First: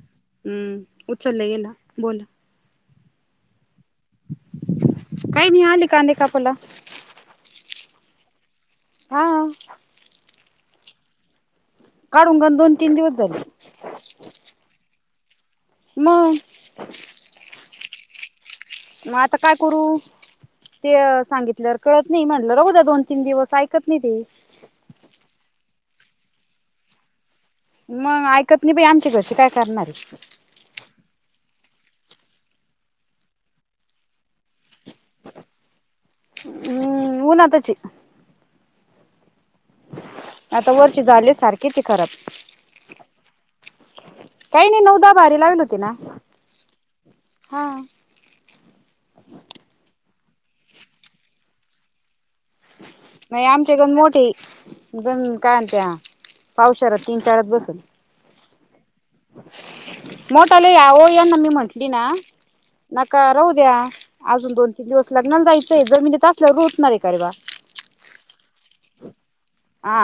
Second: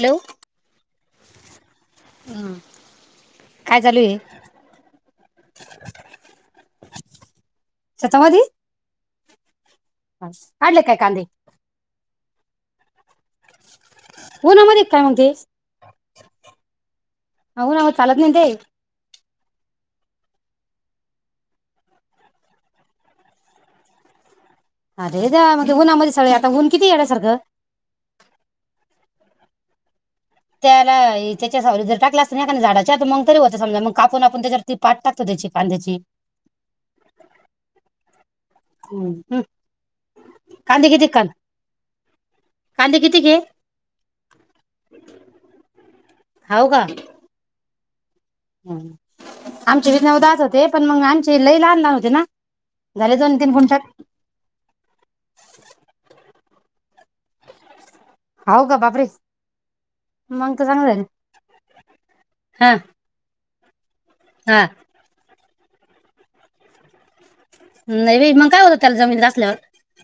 Hello हूं उचलला येला बोला काय चालू आहे काय नि आली कांदे कापायला. शतामधी हा काढले काय कांदे? काढून [unintelligible] दोन तीन दिवस [inaudible] उन्हामध्ये काय म्हणतेस मग हो ना आहो चालत नाहीना ते मग आता काय करू ते अ सांगितल्यावर कळत नाही म्हटलं राहू द्या दोन तीन दिवस ऐकत नाही ते. अरे देवा म ते उन्हामध्ये सगळे आता ऊन किती येड्यासारख मग ऐकत नाही बाय आमच्या घरचे काय करणार आहेत. त्याला त्याच्या सावलीत जर टाकलं असतं नाही एका झाडाच्या आ मग तरी होत समजा मग कापून आपण त्याच्यावर ती पात टाकतो त्याची कांद्याची. हं उन्हातच हेत. [inaudible] आता कांदे वर्ष किती कान झाले सारखे ये खरप कांदे किती घे काय नाही नऊ दहा बारी लावलती ना. हव का? हा आमचे बी नऊ दहाच होते पण मग आमचे लई लहान लहान होते ना. झाले दोन नाही तीन आमच्या गुंठात दोन मोठ्या आहेत. [unintelligible] पावशरात तीन चारच बसल. [inaudible] मग तर मोठाले चांगलं झालं आवो यांना मी म्हंटली ना हा नका राहू [inaudible] अजून हा दोन तीन दिवस लग्नाला जाय ते जमिनीत असल्यावर रुतणार आहे का रे बा. नाही बाई मग काय होतं त्याला जमीनत अस आ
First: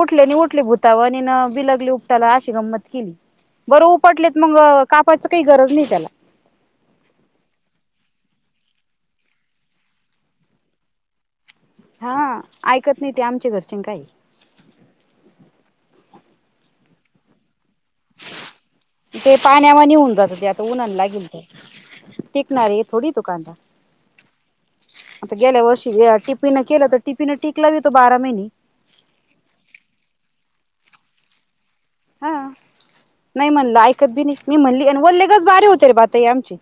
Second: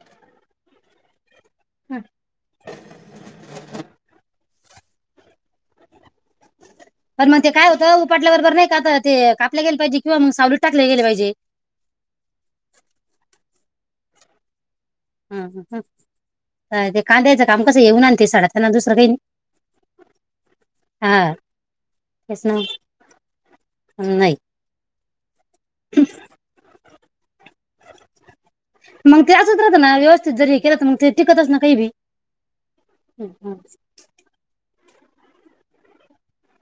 उठले नी उठले भूतावानी न बिलगली उपटायला अशी गंमत केली बरं उपटलीत मग कापायच काही गरज नाही त्याला पण मग ते काय होतं उपाटल्याबरोबर नाही का तर ते कापले गेले पाहिजे मग सावलीत टाकले गेले पाहिजे हा ऐकत नाही ते आमचे घरचे चिंगाय हम् हम हम् अ ते कांदेज ते पाण्यावाणी होऊन जात ते आता उन्हा ला हा गेलत तीच ना रे फोडी तो कांदा नाही आता गेल्या वर्षी टीपीनं केलं होत टीपीनं टीपी मग ते असच राहत ना व्यवस्थित जरी केलं मग ते टिकतच ना काही बी हा हं, नाही हं. म्हणलं ऐकत बी नाही मी म्हणली वलेगच बारी होते बटई आमची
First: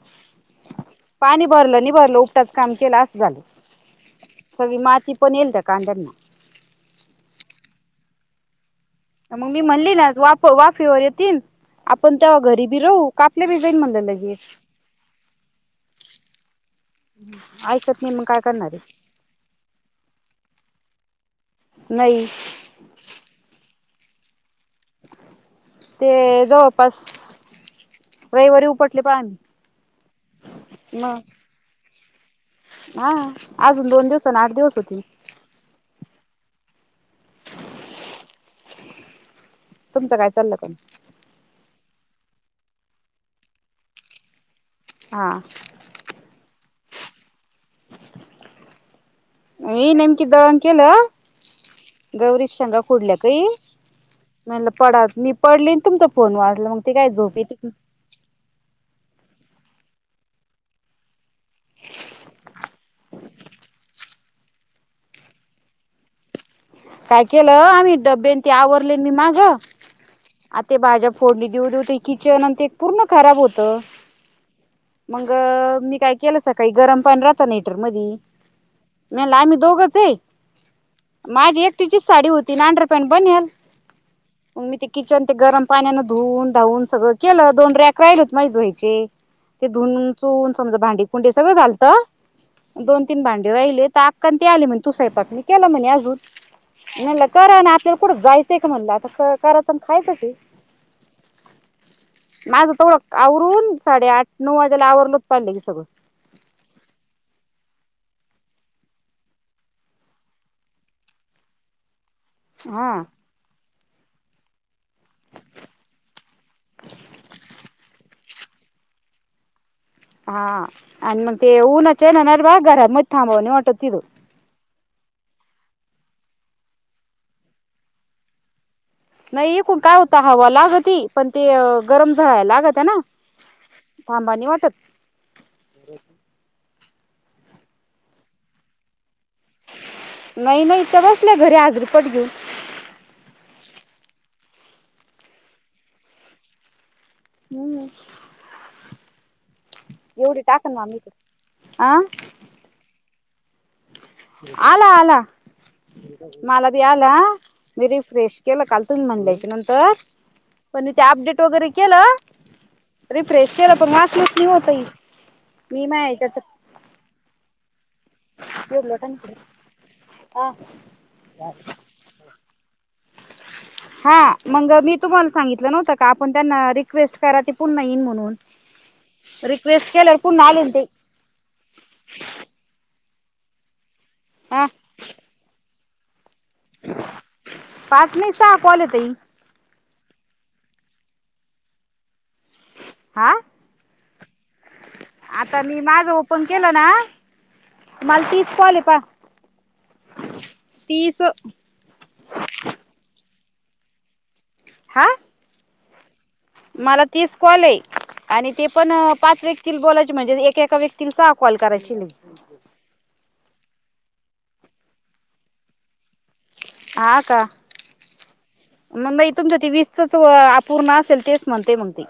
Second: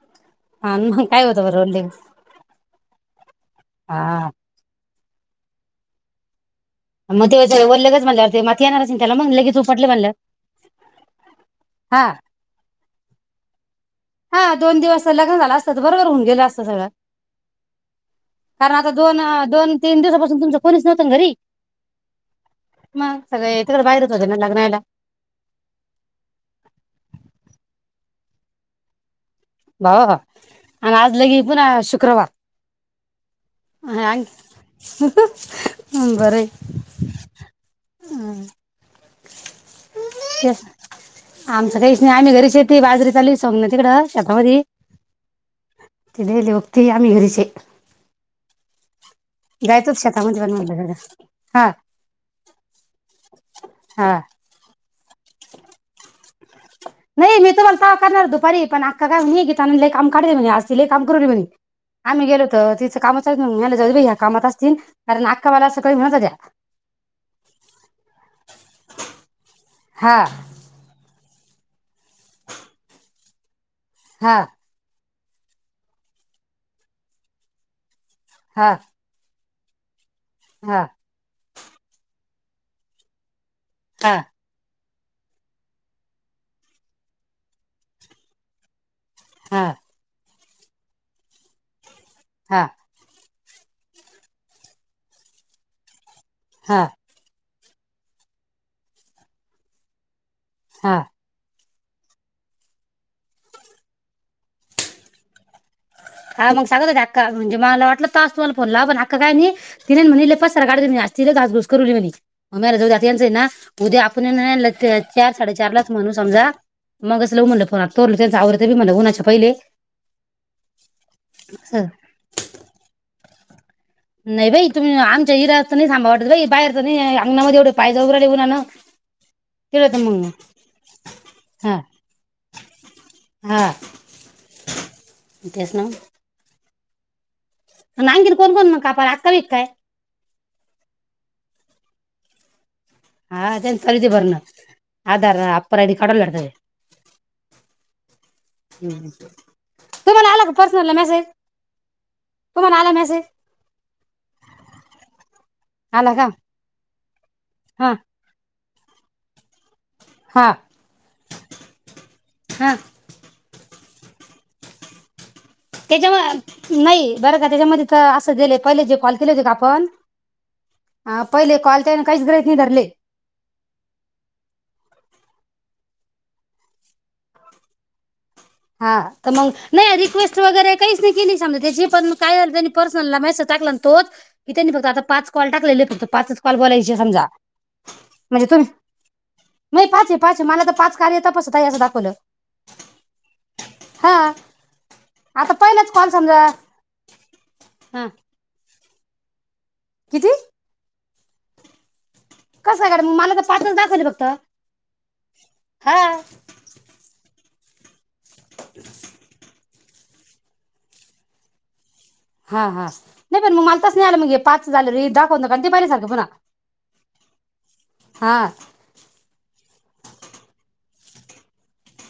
हा, मग काय होतं पाणी बरं भरलं ओल्ले नि भरलं उपटाच काम केलं असं झालं हा सगळी माती कोणल द कांदा ना मग ते जर वर लगेच म्हणल्यावर ते माती येणारच नाही त्याला मग लगेच मी उपटले म्हणली म्हणलं ना वाफ वाफेवर येतील हा आपण तेव्हा घरी बी राहू कापले बी जाईन म्हणलं. लगेच हा दोन दिवस लग्न झालं असत तर बरोबर होऊन गेलं असत सगळं ऐकत नाही मग काय करणार कारण आता आहे दोन दोन तीन दिवसापासून तुमच कोणीच नव्हतं ना घरी नाही मग सगळे तिकडं बाहेरच होते ना लग्नाला ते जवळपास रविवारी उपटले पाणी भाऊ, आणि आज लगे पुन्हा शु क्रवार हा अजून दोन दिवस आणि आठ दिवस होती हं बरयं आ तुमचं काय चाललं पण आमचं काहीच आम्ही घरी शेती बाजरी चाली सोग ना तिकड [unintelligible] हा! ईले होक्तीया आम्ही घरीच यं मी नेमकी पण दळण म्हणलं जरा केलं, हा गौरी शेंगा फुडल्या काही हा म्हणलं पडाव नि पडली नं तुमचा फोन वाजला मग ते काय झोप नही मी येते तुम्हाला तवा करणार दुपारी पण आ कका म्हनी गीतां न लयी काम काढेल म्हणे आज ती लयी काम करुली म्हणे, आम्ही गेलो त तिचं कामच चा ह्यांना जाऊ दे बई ह्या कामात असतील, कारण आक्का माला सकाळी म्हणत व्हत्या काय केलं आम्ही डबेन ते आवरले मी माग हा आते भाज्या फोडणी, दिऊ दिऊ दिऊती? किचन अन ते पूर्ण खराब होतं हा मंग मी काय केलं सकाळी गरम पाणी राहत ना हीटर मधी हा म्हणलं आम्ही दोघंच हे! हा माग एक तिचीच साडी होती अंडरपॅन्ट आणि बनियाल हा मी ते किचन, ते गरम पाण्यान धुवून धावून सगळं केलं, दोन रॅक राहिल होत माझ धुवायचे. ते हा धून सून समज भांडी कुंडी सगळं झालतं दोन तीन भांड राहिले तर आक्का तेन आले म्हण तु स्वयंपाक नाई केला म्हणे अजून हा म्हणलं कर ना? आपल्याला कुडं जायचंय का म्हणलं आता करायाचं आणि खायचंचये हा! माझं तेवढ आवरून साडेआठ नऊ वाजेला आवरलोत पाहा लगेच हा मग सांगत होते अक्का म्हणजे माला वाट म्णलं तास तुमाला फोन लावल अक्का काय नही तिने न म्हने लयी पसारा काढलं ति लयी घास घुस करूली म्हने. घराजवळ हा जात य त्याच आहे ना? उद्या आपूण यन चार साडेचारलाच म्हणू समजा मगच लाऊ म्हणलं फोन [unintelligible] त्याचं आवरतय म्हन ऊणाच्या पहिले हा आणि मग ते असं. ऊनचे नणरबा घरात मदे थांबवा नाही वाटत तिथं नाही बाई तुम्ही आमच्या इद नाही थांबव वाटत बाई बाहेर तनी अंगनामध्ये एवढे पाय जळून राहिले ऊनान नाही इकून काय होता हवा लागती पण ते हा गरम झाळाय लागत त्यांन हा अंबानी वाटत तेच म्हणलं आणखीन कोण कोण कापालात? नाही नाही इथ बसले घरी आ दीड पट घेऊन हा त्याच आलीती भरून आधार [unintelligible] हम् हम. तुम्हाला आला का ना पर्सनला आम्ही मेसेज अ तुम्हाला आला मेसेज? आला आला आला का मला बी आ आ मी हा रीफ्रेश केल काल तुम्ही म्हणल्याच्या नंत तर हा पण ते अपडेट वगैरे केलं हा रिफ्रेश केल पण माझं चिव चिव ताई तेच्याम नाही बर का त्याच्यामध्ये त असं दिले पहिले जे कॉल ह्याच्यात केले होते का आपण हा हा पहिले कॉल त्यान काहीच गृहित नाही धरले हा मग मी तुम्हाला सांगितलं नव्हतं का आपण त्यांना रिक्वेस्ट करा ती पुन्हा येईन म्हणून हा तर मंग नाही केल्यावर रिक्वेस्ट पुन्हा आले वगैरे ते काहीच नाही केली समजा तेची पण काय तेनी पर्स तुला मॅसेज टाकला तोच इथे ह नी फक्त आता पाच कॉल टाकलेले आहे फक्त ता पाचच कॉल बोलायची समजा पाच नाही म्हणजे सहा तुम्ही कॉल आहे ताई मी माई पाच हे पाच मला तर पाच कार्य तपासत आहे अस दाखवल. हा आता मी पहिलाच माझ कॉल समजा ओपन केल ना हा मला तीस कॉल येत रिकामा ऑडिओ [inaudible] किती? तीस कस कारण मला तर पाचच दाखवतय फक्त हा हा मला तीस कॉल ये आणि ते पण पाच व्य तील बोलायचे म्हणजे एकएका व्यक्तीला सहा कॉल करायची ले कसलं आल मंग पाचच आल र दाखव न ते पाहिल्या सारख पुन्हा आ का हा म मई तुमच ते वीस असच अपूर्ण असेल ते म्हणते मंग ते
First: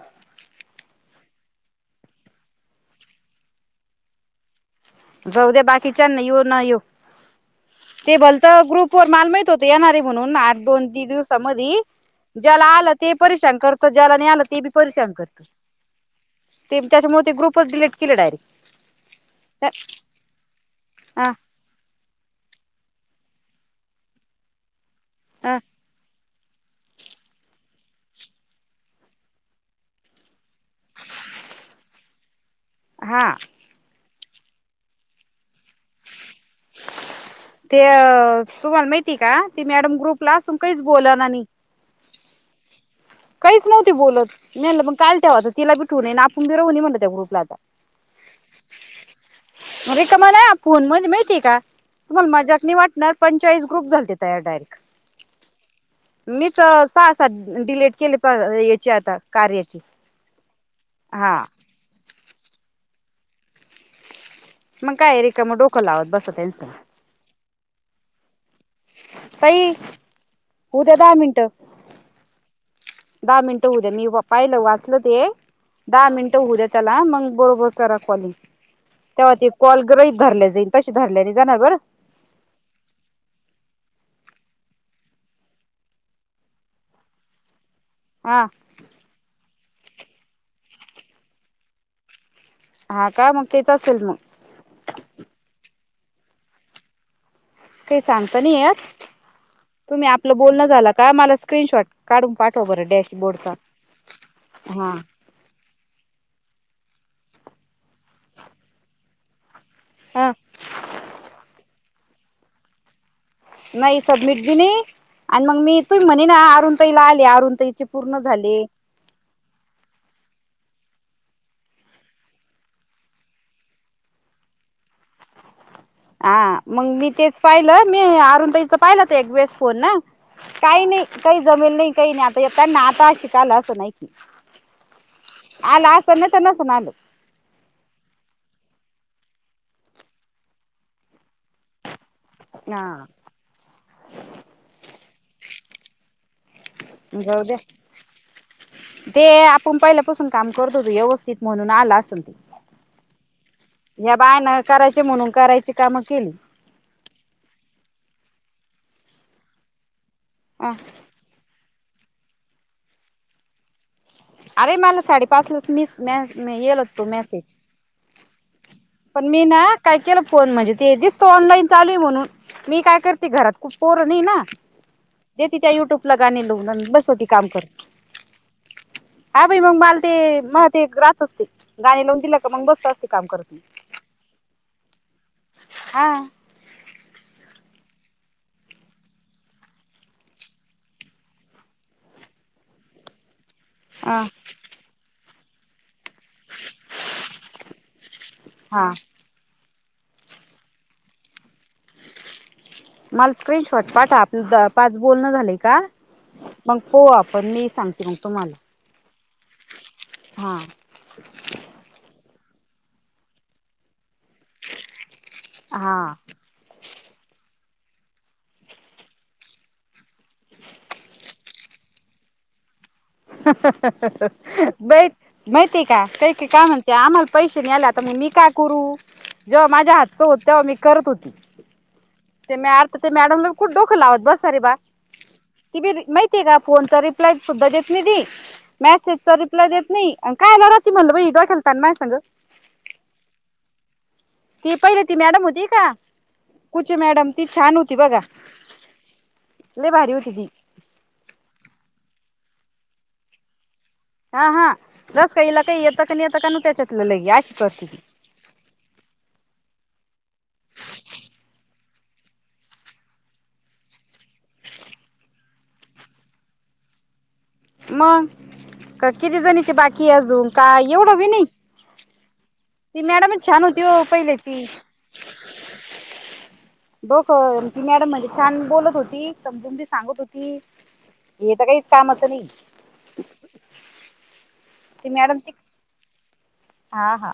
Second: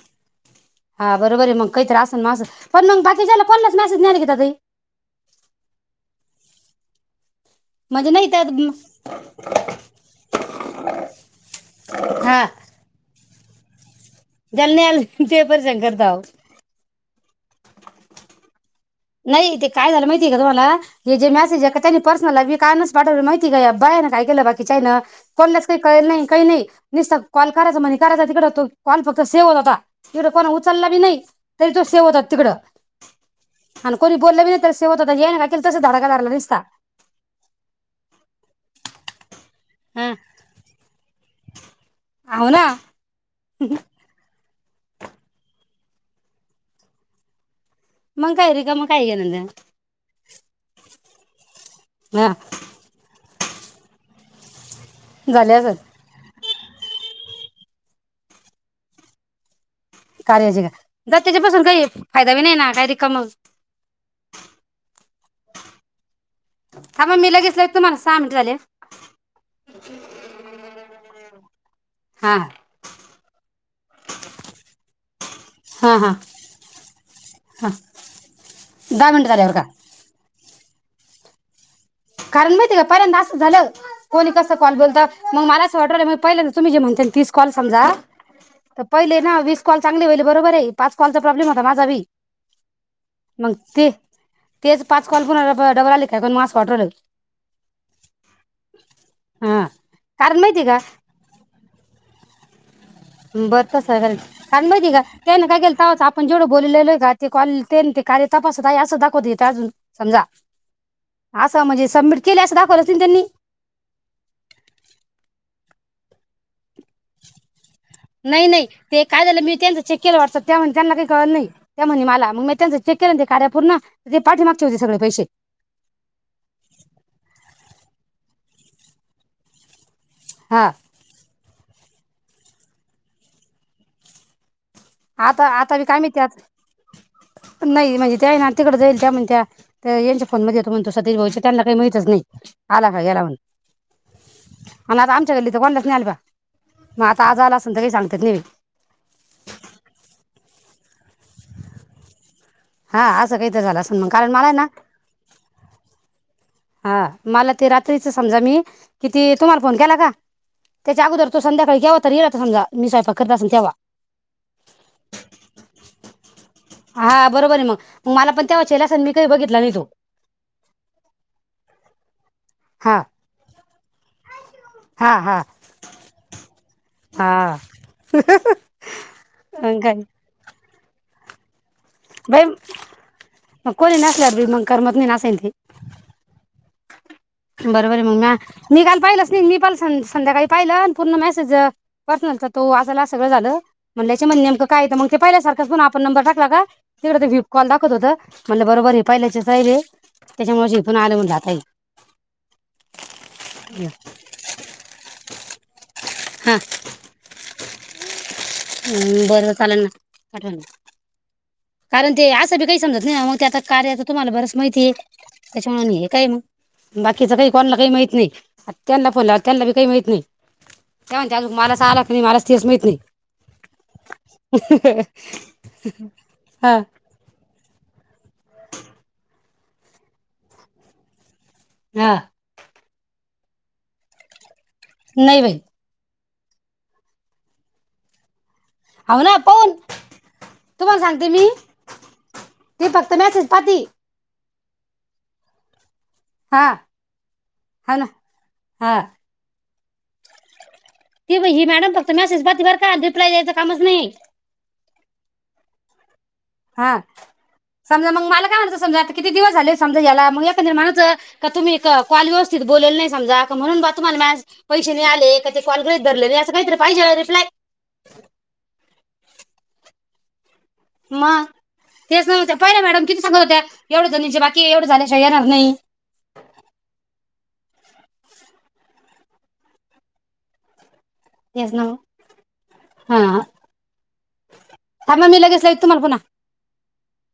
हा बरोबर आहे मग काहीतरी असन माझ पण मंग बाकीच्याला कोलाच मेसेज नाय आलय गीता ताई जाऊद्या बाकीच्याना येऊ न येऊ म्हणजे ते नाही भलत त्यात ग्रुप वर माल माहित होत येणारे म्हणून आठ दोन तीन दिवसामधी हा ज्याला आल ते परेशान कर ज्याला नाई आल ते बी ज्याला नाही परेशान आलं करत. ते परेशान करता अहो. ते बी त्याच्यामुळ ते ग्रुपच डिलीट केले डायरेक्ट नाही ते काय झाल माहितीये का तुम्हाला हे जे अ मॅसेज ऐकताय पर्सनल लाईफी हे [unintelligible] माहितीये का बाया ना काय काय लय बाकीच्या हाय ना अ कोणलाच काई कळेल नाही काई नाही निसता कॉल करायचा म्हणे करायचा तिकड तो कॉल फक्त सेव होत होता तिकड कोणा उचलला बी नाही तरी तो सेव्ह होत होता तिकड हा हा ना कोणी बोलल बी नाही तर सेव होत होता ये का तस धडाका धरला ते अ तुम्हाला माहितीये का? ती मॅडम ग्रुपला असून काहीच बोलना नी हाव ना काहीच नव्हती बोलत. नाहीलं पण काल ठेवाता तिला भी ठिवू नए नई आपण बि रवू नये म्हटलं त्या ग्रुपला आता. मंग काय रिकाम काय घेणदेण रिकामा नाय हा फोन मध्ये माहितीये का हा तुम्हाला मजाक नाही वाटणार पंचालिस ग्रुप झालतेत. रिकामा ऑडिओ [inaudible] झाले असन मीच सहा-सात डिलेट केली पर याची आता कार्याची कार्याची का ज हा त्याच्यापासून काही फायदा बी नाही ना काय? कमव मग काय रिकामं डोकं लावत बसत. थांबा मी लगेच लाविते तुम्हाला सहा मिनट झाले. ताई उद्या दहा मिनट हा दहा मिनटं होऊद्या मी पाहिलं वाचलं ते हा दहा हा मिनिट होऊद्या त्याला मग बरोबर हा करा कॉलिंग दहा मिनिट तेव्हा ते झाल्यावर का कॉल ग्रहीत धरल्या जाईल. तशी धरल्याली जाणार बरं कारण माहितीय का पहिल्यांद असं झालं कोणी कस कॉल बोलत मग मला अस वाटवलं मग पहिल्यांद तु्म्ही जे म्हणता तीस कॉल समजा हा तर पहिले ना वीस कॉल चांगले होइल बरोबर आहे पाच कॉलचा प्रॉब्लेम होता माझा बी हा का मग तेच ते असेल मग तेच पाच कॉल कुणाला पन डबल आले. त्या पण मास वाटलं काही सांगता नाही येत हा तुम्ही आपलं कारण माहिती बोलणं आहे झालं का मला स्क्रीनशॉट काढून पा हो बरं डॅशबोर्डचा बरं तस करती कारण माहिती हा का त्यांनी काय केलता साफ पण जेवढं बोलले आहे कॉल ते न ते कार्य ते तपासत आहे असं दाखवत देत अजून समजा ह अस म्हणजे सबमिट केले असं दाखवत असतील त्यांनी नाही सबमिट बी नाही आणि मग मी तुम्ही म्हणे ना अरुण तईला आले अरुण तईचे पूर्ण नाही झाले. नाही ते काय झालं मी त्यांचं चेक केलं वाटत त्या म्हणत्या त्याना काही कळलं नाही त्या म्हणे मला मग म त्यांचं चेक केलं ना ते कार्या पूर्ण ते पाठीमागचे होते सगळे पैसे हा मग मी तेच पाहिलं मी अरुण ताईच पाहिलं तर एक वेळेस फोन ना हा काही नाही काही जमन नाही काही नाही आता त्यांना आता शिका आलं असं नाही कि आता आता बी काय माहिती आज नसून आलं नाई म्हणजे काय ये ना तिकड जाईल त्या म्हणत्या ते यांच्या फोनमध्ये येतो म्हणतो सतीश भाऊचा त्यांना काही माहितच नाही. आला का हा गेलाऊन आणि आता आम गल्लीच वांदाच नाही आल् बा मग आता आज जाऊ आला दे असेल तर काही सांगतात नाही ते आपण पहिलं काम करतो होत व्यवस्थित म्हणून आला असल ते हा असं काही तर झालं असं मग या कारण मला आहे बायानं ना करायचे म्हणून करायची काम केली हा मला ते रात्रीच समजा मी किती तुम्हाला फोन केला का? अ त्याच्या अगोदर तो संध्याकाळी घ्यावा तर येला समजा मी सयंपाक करत असीन तेवा. अरे मला साडेपाच लाच मी म हा बरोबर आहे मग म मला पण तेवा पण मी ना काय केलं फोन म्हणजे ते दिसतो ऑनलाईन चालू आहे म्हणून मी काय हा करते घरात पोर नाही ना. हा हा ते ति त्या युट्यूबला गाणी लावून अन बसती काम हा करत हा बाई मग माल ते मह ते ग राहात असते. गाणी लावून दिल्या बाई का मग बसत अस्ती काम करत. मग कोणी नसल्या बी मग करमत नाही असं हाय नाही हा ते बरोबर आहे मग म मी काल पाहिलंच नाही मी पनं सं संध्याकाळी पाहिलं पूर्ण मेसेज वाचणार तर तो वाचायला सगळं झालं. अ म्हणल्याचे म्हण नेमकं काय तर मग ते पाहिल्या सारखंच फोन नंबर टाकला का तिकडे विप कॉल दाखवंत होत म्हणलं बरोबर हा हाय हे पहिल्यायचं साईब हे त्याच्यामुळे जिथून आलं म्हण जातय मला स्क्रीन शॉट पाठा आपलं पाच बोलणं झाले का? हा मग पाहू आपण मी सांगते मग तुमाला ह् बरं चालेल ना आठवणीने कारण ते अस काही समजत नाही मग त्या आता कार्य तर तुम्हाला बरंच माहिती आहे. त्याच्या म्हणूनय काय हा मग बाकीच काही कोणाला काही माहीत नाही त्यांना फोन लावंला त्यांना बी काही माहीत नाही त्या म्हणत्यात मलाचं आला का नाही मलाच तेच माहीत नाही. ब माहिती का काही का काय हा म्हणते आम्हाला पैसे नाहीले आता म मी का करू जेव्हा माझ्या हातचं होत तेव्हा मी करत होती. हा ते मॅर तर ते मॅडमला कुठ डोकं लावत बस अर बा नाही बाई तिबी मै ते का फोनचा रिप्लाय सुधा निदी हो मॅसेजचा ना रिप्लाय पाहून देत नाही कायला राहते तुम्हाला म्हटला सांगते बाई मी वाकलता माय संग. ती फक्त मेसेज पाहती ती पहिले ती मॅडम होती का हा कुचे मॅडम ती छान होती हा ना बघा. हा लै भारी होती ती. ती बी ही मॅडम फक्त मेसेज पाहती बरं का, रिप्लाय द्यायचं काम हा, हा जस काहीला काही येतं का नाही येतं का न हा त्याच्यातलं लई अशी करती ती समजा मग मला काय म्हनायचं समजा आता किती दिवस झालेस समजा याला मंग एखाद्याने म्हणायचं, का तुम्ही कॉल व्यवस्थित बोलेल नाही समजा. का म्हणून बा तुम्हाला आज पैसे नाही आले का ते कॉल गृहीत धरलेले असं काहीतरी पाहिजे ना रिप्लाय. मग का किती जणीची बाकीय अजून काय एवढं बी नाही मग तेच नव्ह त्या पहिल्या ती मॅडम किती सांगत मॅडमच होत्या. छान होती हो एवढ्या जणीचे पहिल्याची बाकीय एवढं झाल्याशिवाय येणार नाही. हो मॅडम म्हणजे छान बोलत होती समजून बी सांगत होती. हे तर तेच ना काहीच वो. कामाचं नाही ती हा मॅडम मी ती लगेच लगी तुम्हाला पुन्हा. हा, हा.